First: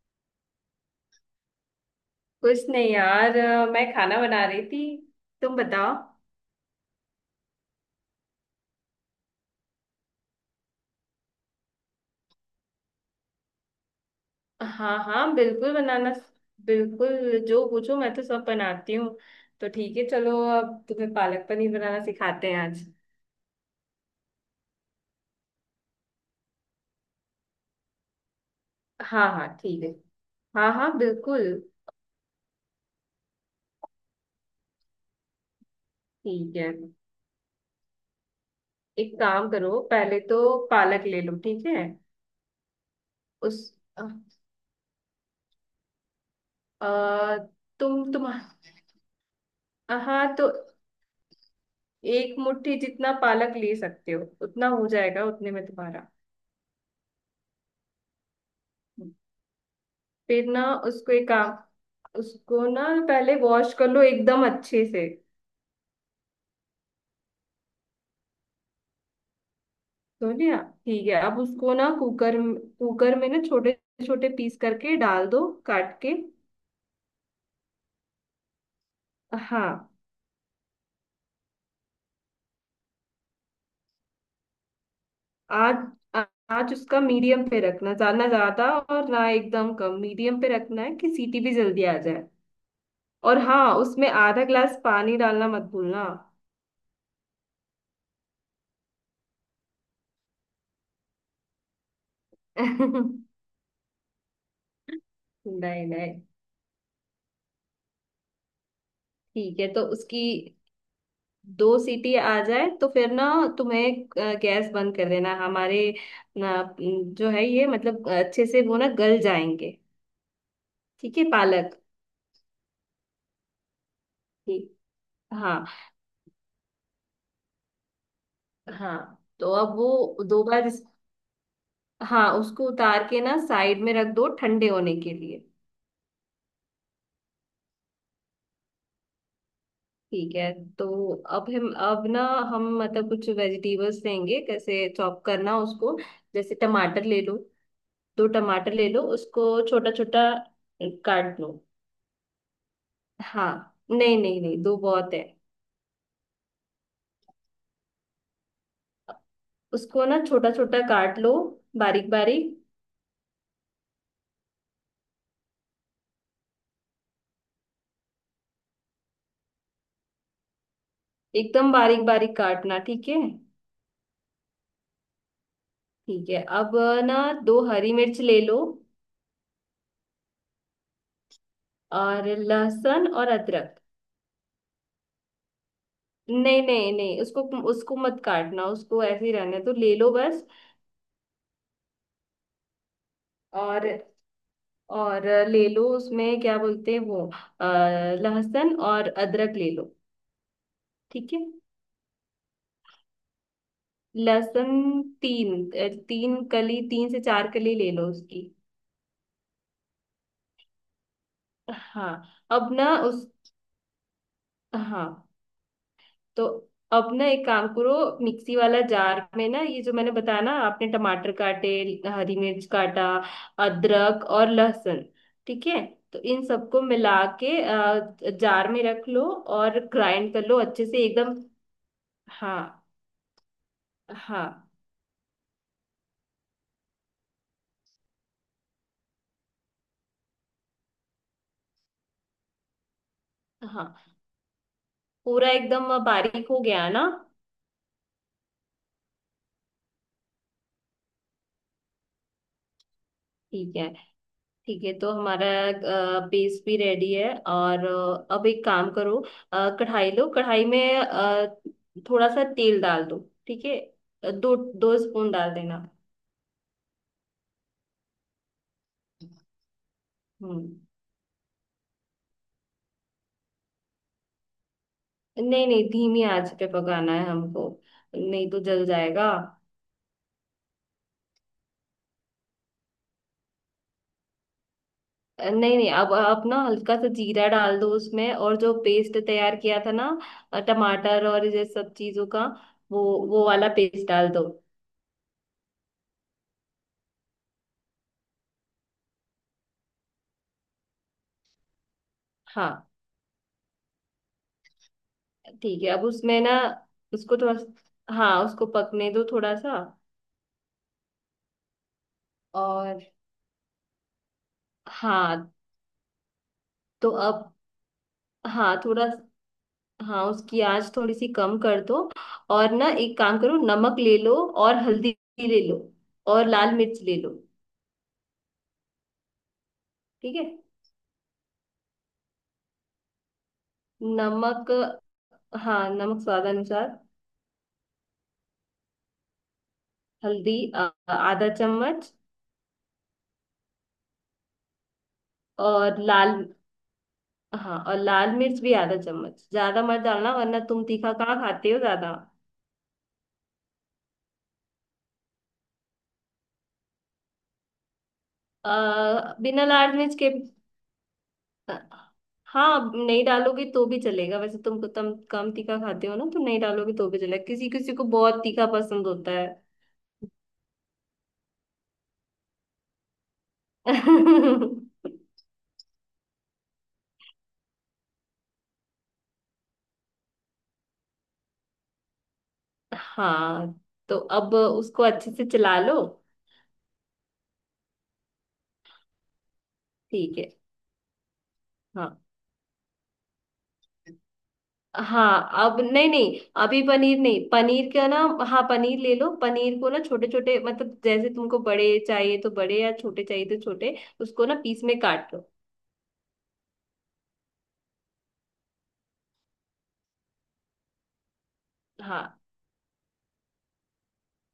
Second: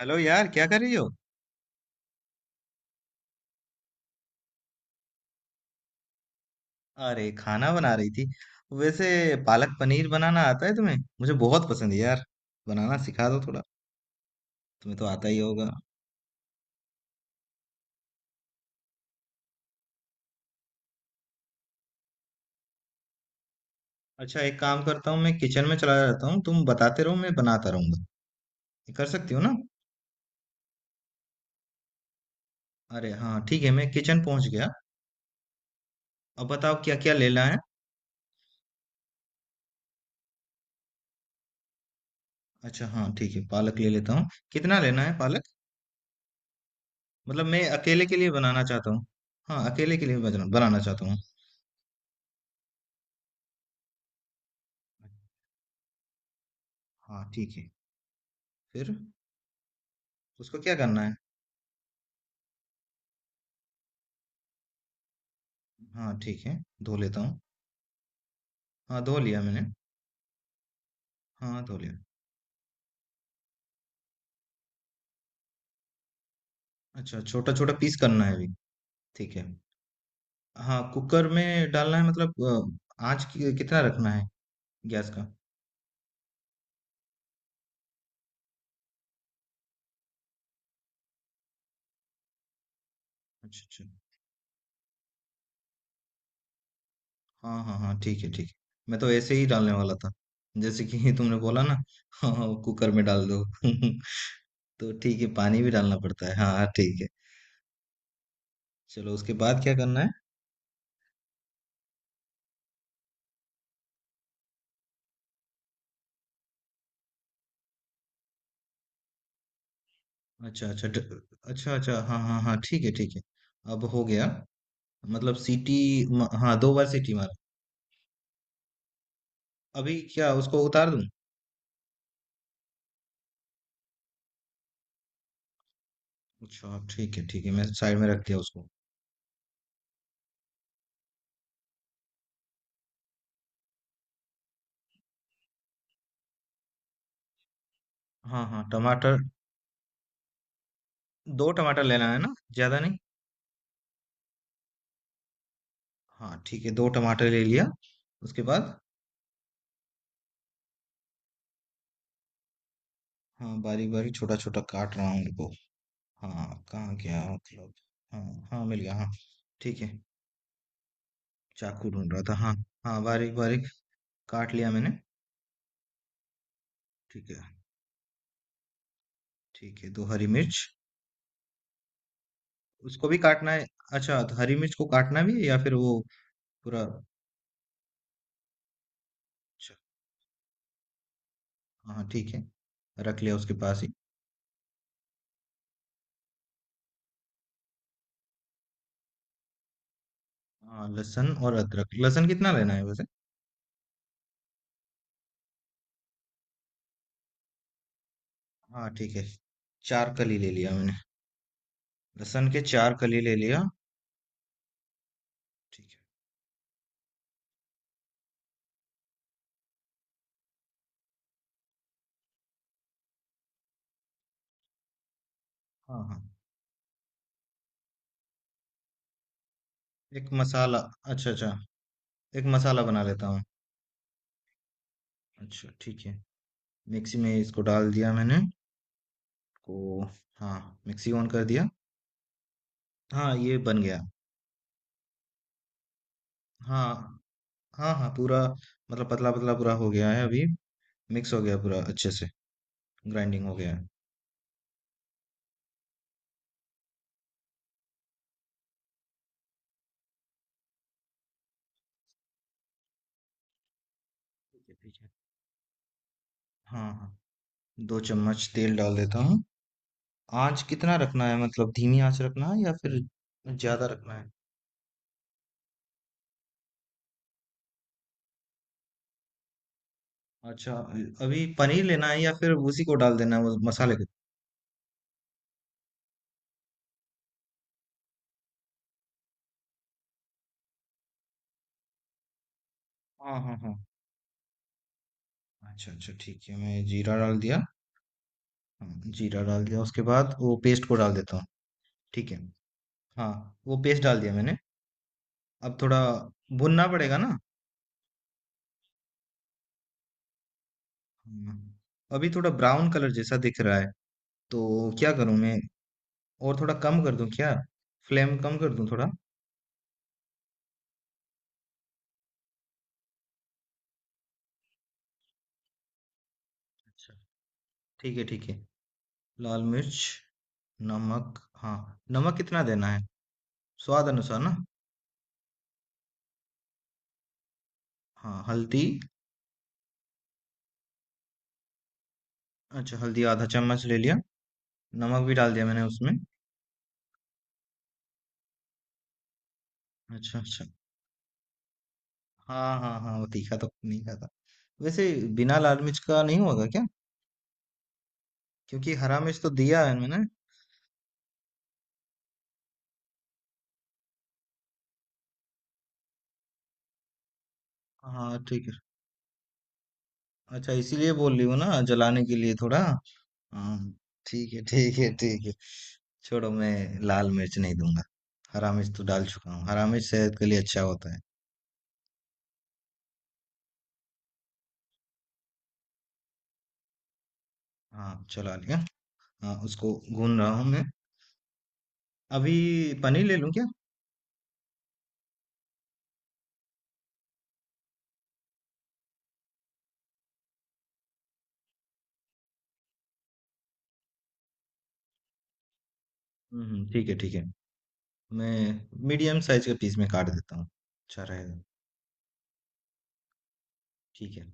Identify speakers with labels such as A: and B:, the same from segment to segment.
A: Hello यार, क्या कर रही हो?
B: कुछ नहीं यार मैं खाना बना रही थी। तुम बताओ।
A: अरे, खाना बना रही थी? वैसे पालक पनीर बनाना आता है तुम्हें? मुझे बहुत पसंद है यार, बनाना सिखा दो थोड़ा।
B: हाँ
A: तुम्हें तो आता
B: हाँ,
A: ही होगा।
B: बिल्कुल बनाना। बिल्कुल, जो पूछो मैं तो सब बनाती हूँ। तो ठीक है, चलो अब तुम्हें पालक पनीर बनाना सिखाते हैं आज।
A: अच्छा, एक काम करता हूँ, मैं किचन में चला जाता हूँ, तुम बताते रहो, मैं बनाता रहूंगा। ये कर
B: हाँ
A: सकती हो
B: हाँ
A: ना?
B: ठीक है। हाँ हाँ बिल्कुल।
A: अरे हाँ, ठीक है, मैं किचन पहुंच गया। अब
B: ठीक है,
A: बताओ क्या क्या लेना है।
B: एक काम करो। पहले तो पालक ले लो, ठीक है।
A: अच्छा हाँ, ठीक है,
B: उस
A: पालक ले
B: अ,
A: लेता हूँ। कितना लेना है पालक?
B: अ,
A: मतलब मैं अकेले के
B: तुम
A: लिए बनाना चाहता हूँ। हाँ, अकेले के लिए
B: हाँ तो,
A: बनाना चाहता हूँ।
B: एक मुट्ठी जितना पालक ले सकते हो, उतना हो जाएगा, उतने में तुम्हारा।
A: हाँ ठीक है। फिर
B: फिर
A: उसको
B: ना
A: क्या करना
B: उसको
A: है?
B: एक काम, उसको ना पहले वॉश कर लो एकदम अच्छे से।
A: हाँ ठीक है, धो लेता हूँ। हाँ, धो लिया मैंने।
B: तो लिया, ठीक है। अब
A: हाँ,
B: उसको
A: धो
B: ना
A: लिया।
B: कुकर कुकर में ना छोटे छोटे पीस करके डाल दो, काट के।
A: अच्छा, छोटा-छोटा पीस करना है अभी, ठीक है।
B: हाँ।
A: हाँ, कुकर में डालना है मतलब। आँच कि कितना रखना है, गैस का?
B: आज आज उसका मीडियम पे रखना, ज्यादा ना ज्यादा और ना एकदम कम, मीडियम पे रखना है कि सीटी भी जल्दी आ जाए। और
A: अच्छा,
B: हाँ,
A: अच्छा।
B: उसमें आधा गिलास पानी डालना मत भूलना।
A: हाँ, हाँ, हाँ, ठीक है, ठीक है। मैं तो ऐसे ही डालने वाला था, जैसे कि तुमने बोला ना, हाँ, हाँ, कुकर में
B: नहीं
A: डाल दो। तो ठीक है, पानी भी डालना
B: नहीं।
A: पड़ता है। हाँ, हाँ, ठीक है। चलो उसके
B: ठीक
A: बाद
B: है,
A: क्या
B: तो
A: करना है?
B: उसकी दो सीटी आ जाए तो फिर ना तुम्हें गैस बंद कर देना। जो है, ये मतलब अच्छे से वो ना गल जाएंगे।
A: अच्छा, अच्छा ड
B: ठीक है
A: अच्छा,
B: पालक।
A: अच्छा। हाँ, हाँ, हाँ, ठीक है, ठीक है। अब हो गया
B: ठीक।
A: मतलब
B: हाँ
A: सीटी। म हाँ, 2 बार सीटी मारा।
B: हाँ, तो अब
A: अभी
B: वो
A: क्या
B: दो
A: उसको
B: बार
A: उतार दूँ?
B: हाँ, उसको उतार के ना साइड में रख दो ठंडे होने के लिए।
A: अच्छा ठीक है, ठीक है, मैं साइड में रख दिया उसको।
B: ठीक है। तो अब हम अब ना हम मतलब कुछ वेजिटेबल्स लेंगे, कैसे चॉप करना उसको। जैसे टमाटर ले लो, दो
A: हाँ हाँ,
B: टमाटर ले लो
A: टमाटर।
B: उसको, छोटा छोटा काट
A: दो
B: लो।
A: टमाटर लेना है ना, ज़्यादा नहीं।
B: हाँ, नहीं नहीं नहीं, दो बहुत है।
A: हाँ ठीक है, दो टमाटर ले लिया। उसके बाद?
B: उसको ना छोटा छोटा काट लो, बारीक बारीक।
A: हाँ, बारीक बारीक छोटा छोटा काट रहा हूँ उनको। हाँ, कहाँ गया मतलब। हाँ। हाँ, मिल गया, हाँ। ठीक है।
B: एकदम
A: चाकू
B: बारीक
A: ढूंढ रहा था,
B: बारीक
A: हाँ।
B: काटना,
A: हाँ,
B: ठीक है।
A: बारीक बारीक। काट लिया मैंने।
B: ठीक है, अब ना
A: ठीक है,
B: दो हरी मिर्च ले लो,
A: ठीक है। दो हरी मिर्च।
B: और लहसुन
A: उसको भी
B: और
A: काटना है?
B: अदरक।
A: अच्छा, तो हरी मिर्च को काटना भी है या फिर वो
B: नहीं
A: पूरा?
B: नहीं
A: अच्छा
B: नहीं, उसको उसको मत काटना, उसको ऐसे ही रहने तो ले लो बस।
A: हाँ, ठीक है, रख लिया उसके पास ही।
B: और और ले लो उसमें क्या बोलते हैं अ, लहसुन और अदरक ले लो।
A: हाँ, लहसुन
B: ठीक है,
A: और अदरक। लहसुन कितना लेना है वैसे?
B: लहसुन तीन कली, तीन से चार कली ले लो उसकी।
A: हाँ ठीक है, चार कली ले लिया मैंने।
B: हाँ।
A: लहसुन के
B: अब ना
A: चार कली
B: उस,
A: ले लिया।
B: हाँ।
A: ठीक है।
B: तो अब ना एक काम करो, मिक्सी वाला जार में ना ये जो मैंने बताया ना, आपने टमाटर काटे, हरी मिर्च काटा, अदरक और लहसुन, ठीक है।
A: हाँ
B: तो
A: हाँ।
B: इन सबको मिला के जार में रख लो और
A: एक
B: ग्राइंड कर लो
A: मसाला,
B: अच्छे से
A: अच्छा
B: एकदम।
A: अच्छा, एक
B: हाँ
A: मसाला बना लेता हूँ।
B: हाँ
A: अच्छा ठीक है, मिक्सी में इसको डाल दिया मैंने। को हाँ, मिक्सी ऑन कर दिया। हाँ, ये बन गया।
B: हाँ, पूरा एकदम बारीक हो गया ना।
A: हाँ हाँ हाँ, पूरा। मतलब पतला पतला पूरा हो गया है अभी। मिक्स हो गया पूरा अच्छे से। ग्राइंडिंग हो गया
B: ठीक
A: है।
B: है, ठीक है। तो हमारा पेस्ट भी रेडी है, और अब एक काम करो, कढ़ाई लो। कढ़ाई में थोड़ा सा तेल डाल दो, ठीक है। अ, दो
A: ठीक है,
B: दो
A: ठीक है।
B: स्पून डाल देना।
A: हाँ हाँ, दो चम्मच तेल डाल देता हूँ। आँच
B: हम्म।
A: कितना रखना है, मतलब धीमी आँच रखना है या फिर ज्यादा रखना है?
B: नहीं नहीं, धीमी आंच पे पकाना है हमको, नहीं तो जल जाएगा।
A: अच्छा। अभी पनीर लेना है या फिर उसी को डाल देना है वो मसाले के?
B: नहीं नहीं, अब ना हल्का सा जीरा डाल दो उसमें, और जो पेस्ट तैयार किया था ना, टमाटर और ये सब चीजों का, वो
A: हाँ
B: वो
A: हाँ
B: वाला
A: हाँ।
B: पेस्ट डाल दो।
A: अच्छा अच्छा ठीक है, मैं जीरा डाल दिया। हाँ, जीरा डाल दिया, उसके बाद वो पेस्ट को डाल देता हूँ। ठीक है।
B: हाँ
A: हाँ, वो पेस्ट डाल दिया मैंने। अब
B: ठीक है,
A: थोड़ा
B: अब उसमें ना
A: भुनना पड़ेगा ना?
B: उसको थोड़ा, हाँ उसको पकने दो थोड़ा सा।
A: हाँ, अभी थोड़ा ब्राउन
B: और,
A: कलर जैसा दिख रहा है, तो क्या करूँ
B: हाँ
A: मैं? और थोड़ा कम
B: तो
A: कर दूँ
B: अब,
A: क्या, फ्लेम कम कर
B: हाँ
A: दूँ
B: थोड़ा,
A: थोड़ा?
B: हाँ उसकी आंच थोड़ी सी कम कर दो। और ना एक काम करो, नमक ले लो और हल्दी ले लो और लाल मिर्च
A: अच्छा
B: ले लो।
A: ठीक है, ठीक है। लाल मिर्च,
B: ठीक है।
A: नमक, हाँ। नमक कितना देना है, स्वाद अनुसार ना?
B: नमक, हाँ नमक स्वाद अनुसार।
A: हाँ, हल्दी।
B: हल्दी आधा चम्मच।
A: अच्छा, हल्दी आधा चम्मच ले लिया। नमक भी डाल दिया मैंने
B: और
A: उसमें।
B: लाल, हाँ और लाल मिर्च भी आधा चम्मच, ज्यादा मत डालना,
A: अच्छा
B: वरना
A: अच्छा।
B: तुम तीखा कहाँ खाते हो ज्यादा।
A: हाँ हाँ हाँ, वो तीखा तो नहीं खाता वैसे। बिना लाल मिर्च का नहीं होगा क्या?
B: अ,
A: क्योंकि हरा मिर्च तो
B: बिना
A: दिया
B: लाल
A: है
B: मिर्च
A: मैंने।
B: के, हाँ। हाँ, नहीं डालोगे तो भी चलेगा, वैसे तुम कम तीखा खाते हो ना, तो नहीं डालोगे तो भी चलेगा। किसी किसी को
A: हाँ
B: बहुत
A: ठीक
B: तीखा
A: है।
B: पसंद होता है।
A: अच्छा, इसीलिए बोल रही हूँ ना, जलाने के लिए थोड़ा। हाँ ठीक है, ठीक है, ठीक है, छोड़ो, मैं लाल मिर्च नहीं दूंगा। हरा मिर्च तो डाल चुका हूँ, हरा मिर्च सेहत के लिए अच्छा होता है।
B: हाँ, तो अब उसको अच्छे से चला लो।
A: हाँ, चला लिया। हाँ, उसको भून
B: ठीक
A: रहा
B: है।
A: हूँ मैं।
B: हाँ,
A: अभी पनीर ले लूँ क्या?
B: हाँ अब, नहीं नहीं, अभी पनीर नहीं, पनीर का ना। हाँ पनीर ले लो, पनीर को ना छोटे छोटे, मतलब जैसे तुमको बड़े चाहिए तो बड़े, या छोटे चाहिए तो छोटे, उसको ना पीस में काट लो।
A: ठीक है ठीक है। मैं मीडियम साइज के पीस में काट देता हूँ, अच्छा रहेगा।
B: हाँ।
A: ठीक है।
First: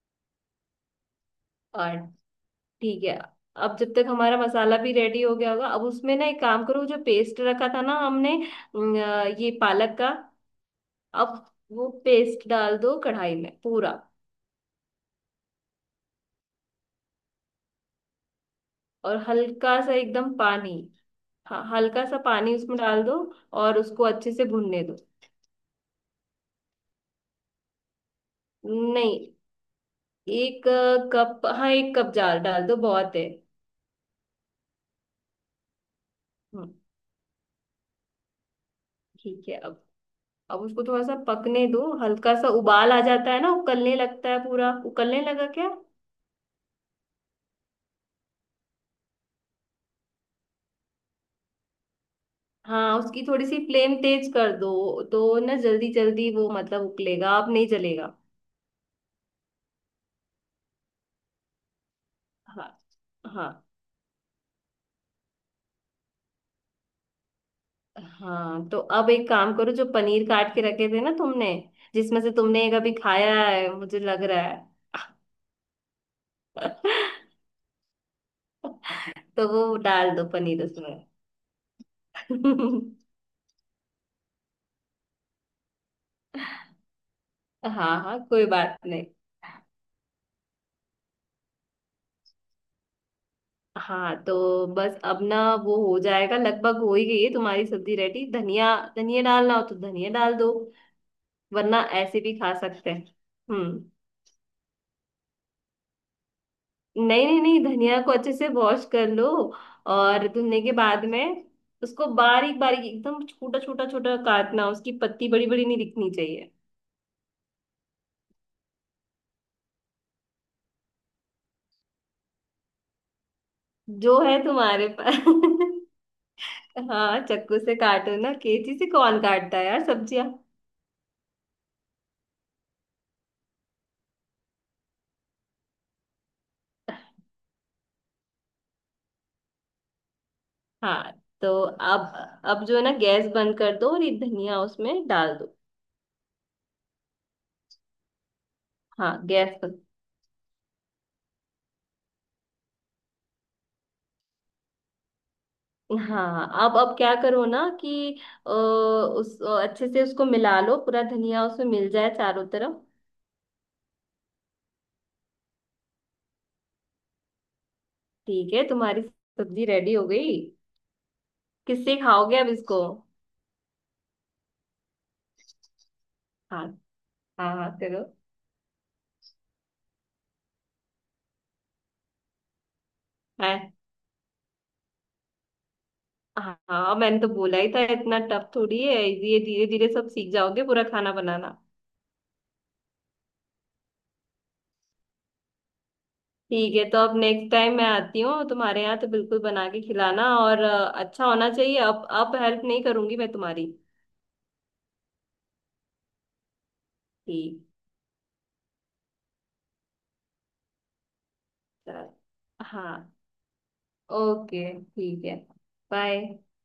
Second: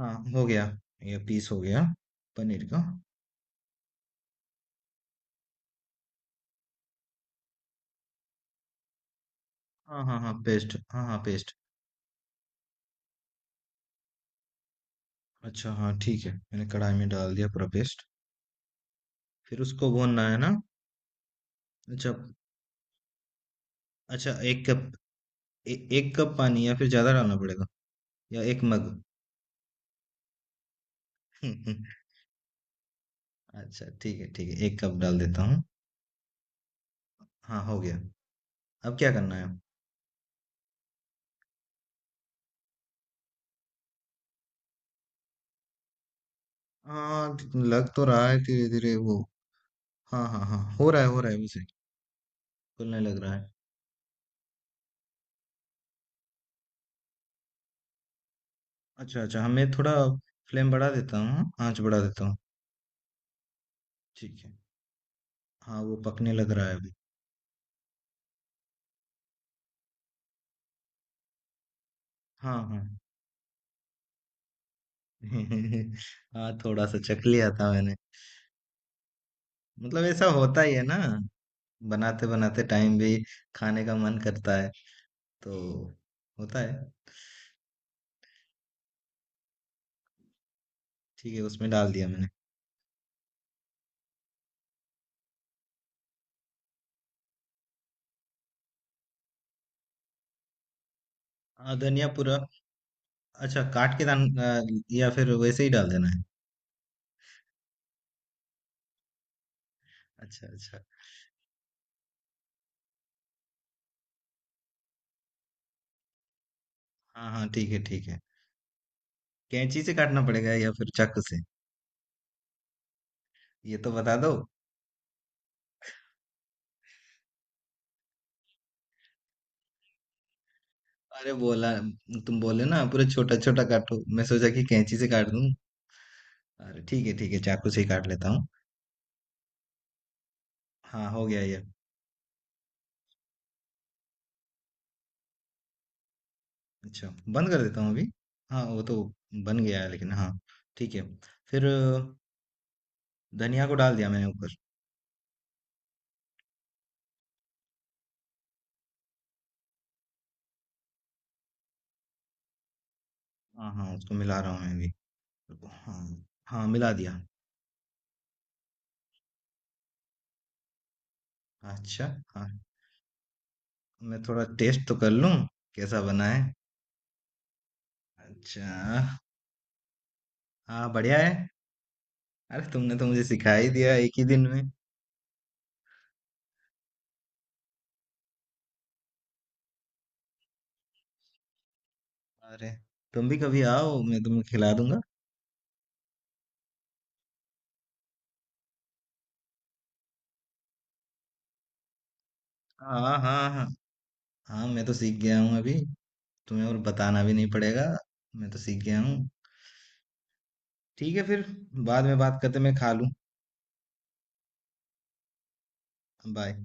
A: हाँ, हो गया। ये पीस हो गया,
B: और,
A: पनीर का।
B: ठीक है। अब जब तक हमारा मसाला भी रेडी हो गया होगा, अब उसमें ना एक काम करो, जो पेस्ट रखा था ना हमने, अम, ये पालक
A: हाँ
B: का,
A: हाँ हाँ, पेस्ट, हाँ हाँ,
B: अब
A: पेस्ट।
B: वो पेस्ट डाल दो कढ़ाई में पूरा।
A: अच्छा हाँ ठीक है, मैंने कढ़ाई में डाल दिया पूरा पेस्ट।
B: और
A: फिर
B: हल्का
A: उसको
B: सा
A: भूनना
B: एकदम
A: है ना?
B: पानी, हाँ हल्का
A: अच्छा
B: सा पानी उसमें डाल दो, और उसको
A: अच्छा,
B: अच्छे से
A: एक
B: भुनने
A: कप।
B: दो।
A: एक कप पानी या फिर ज़्यादा डालना पड़ेगा, या एक मग?
B: नहीं, एक कप, हाँ एक कप जाल डाल दो, बहुत है।
A: अच्छा ठीक है, ठीक है, एक कप डाल देता हूँ।
B: हम्म,
A: हाँ, हो गया। अब क्या करना है?
B: ठीक है। अब उसको थोड़ा सा पकने दो, हल्का सा उबाल आ जाता है ना, उकलने लगता है, पूरा उकलने लगा क्या।
A: हाँ, लग तो रहा है धीरे धीरे वो। हाँ हाँ हाँ, हो रहा है, हो रहा है वैसे।
B: हाँ,
A: खुलने लग
B: उसकी
A: रहा
B: थोड़ी
A: है।
B: सी फ्लेम तेज कर दो तो ना जल्दी जल्दी वो मतलब उबलेगा, अब नहीं जलेगा।
A: अच्छा, अच्छा, हाँ, मैं थोड़ा फ्लेम बढ़ा देता हूँ, आँच बढ़ा देता हूँ।
B: हाँ। हाँ।
A: ठीक है। हाँ, वो पकने लग रहा है अभी।
B: हाँ तो अब एक काम करो, जो पनीर काट के रखे थे ना तुमने, जिसमें से
A: हाँ,
B: तुमने
A: हाँ।
B: कभी खाया है मुझे लग रहा है,
A: हाँ, थोड़ा-सा चख लिया था मैंने।
B: तो वो
A: मतलब
B: डाल दो
A: ऐसा होता
B: पनीर
A: ही है
B: उसमें।
A: ना, बनाते-बनाते टाइम भी खाने का मन करता है, तो होता है।
B: हाँ हाँ, कोई बात नहीं।
A: ठीक है, उसमें डाल दिया मैंने।
B: हाँ तो बस अब ना, वो हो जाएगा, लगभग हो ही गई है तुम्हारी सब्जी रेडी। धनिया, धनिया डालना हो तो धनिया डाल दो, वरना
A: धनिया
B: ऐसे भी
A: पूरा
B: खा सकते हैं।
A: अच्छा
B: हम्म।
A: काट के डाल या फिर वैसे ही डाल देना है?
B: नहीं नहीं नहीं, धनिया को अच्छे से वॉश कर लो, और
A: अच्छा,
B: धुलने के
A: अच्छा।
B: बाद में उसको बारीक बारीक एकदम छोटा छोटा छोटा काटना, उसकी पत्ती बड़ी बड़ी नहीं दिखनी चाहिए।
A: हाँ, हाँ, ठीक है, ठीक है। कैंची से काटना पड़ेगा या फिर चाकू से? ये तो बता
B: जो
A: दो।
B: है तुम्हारे पास। हाँ, चक्कू से काटो ना, कैंची से कौन काटता है यार सब्जियां।
A: अरे बोला, तुम बोले ना पूरा छोटा छोटा काटो, मैं सोचा कि कैंची से काट दूं। अरे ठीक है, ठीक है, चाकू से ही काट लेता हूँ। हाँ,
B: हाँ
A: हो गया
B: तो
A: ये।
B: अब जो है ना गैस बंद कर दो, और ये धनिया उसमें डाल दो।
A: अच्छा, बंद कर देता हूँ अभी। हाँ, वो तो
B: हाँ गैस
A: बन
B: बंद।
A: गया है लेकिन, हाँ ठीक है। फिर धनिया को डाल दिया मैंने ऊपर।
B: हाँ, अब क्या करो ना कि अ, उस अच्छे से उसको मिला लो, पूरा धनिया उसमें मिल जाए चारों तरफ।
A: हाँ हाँ, उसको मिला रहा हूँ मैं भी। हाँ, हाँ, मिला दिया।
B: ठीक है, तुम्हारी सब्जी रेडी हो गई। किससे
A: अच्छा,
B: खाओगे
A: हाँ,
B: अब इसको।
A: मैं थोड़ा टेस्ट तो कर लूँ, कैसा बना है।
B: हाँ हाँ हाँ करो।
A: अच्छा, हाँ, बढ़िया है। अरे, तुमने तो मुझे सिखा ही
B: है,
A: दिया एक ही दिन में।
B: हाँ हाँ, मैंने तो बोला ही था, इतना टफ थोड़ी है ये, धीरे धीरे सब सीख जाओगे पूरा खाना बनाना।
A: अरे, तुम भी कभी आओ, मैं तुम्हें खिला दूंगा।
B: ठीक है, तो अब नेक्स्ट टाइम मैं आती हूँ तुम्हारे यहाँ, तो बिल्कुल बना के खिलाना, और अच्छा होना चाहिए। अब हेल्प नहीं
A: हाँ
B: करूंगी मैं
A: हाँ हाँ।
B: तुम्हारी।
A: हाँ, मैं तो सीख गया हूँ अभी, तुम्हें और बताना भी नहीं
B: ठीक
A: पड़ेगा। मैं तो सीख गया हूँ। ठीक है फिर,
B: है।
A: बाद में बात करते, मैं
B: हाँ,
A: खा लूँ।
B: ओके ठीक है। बाय।
A: बाय।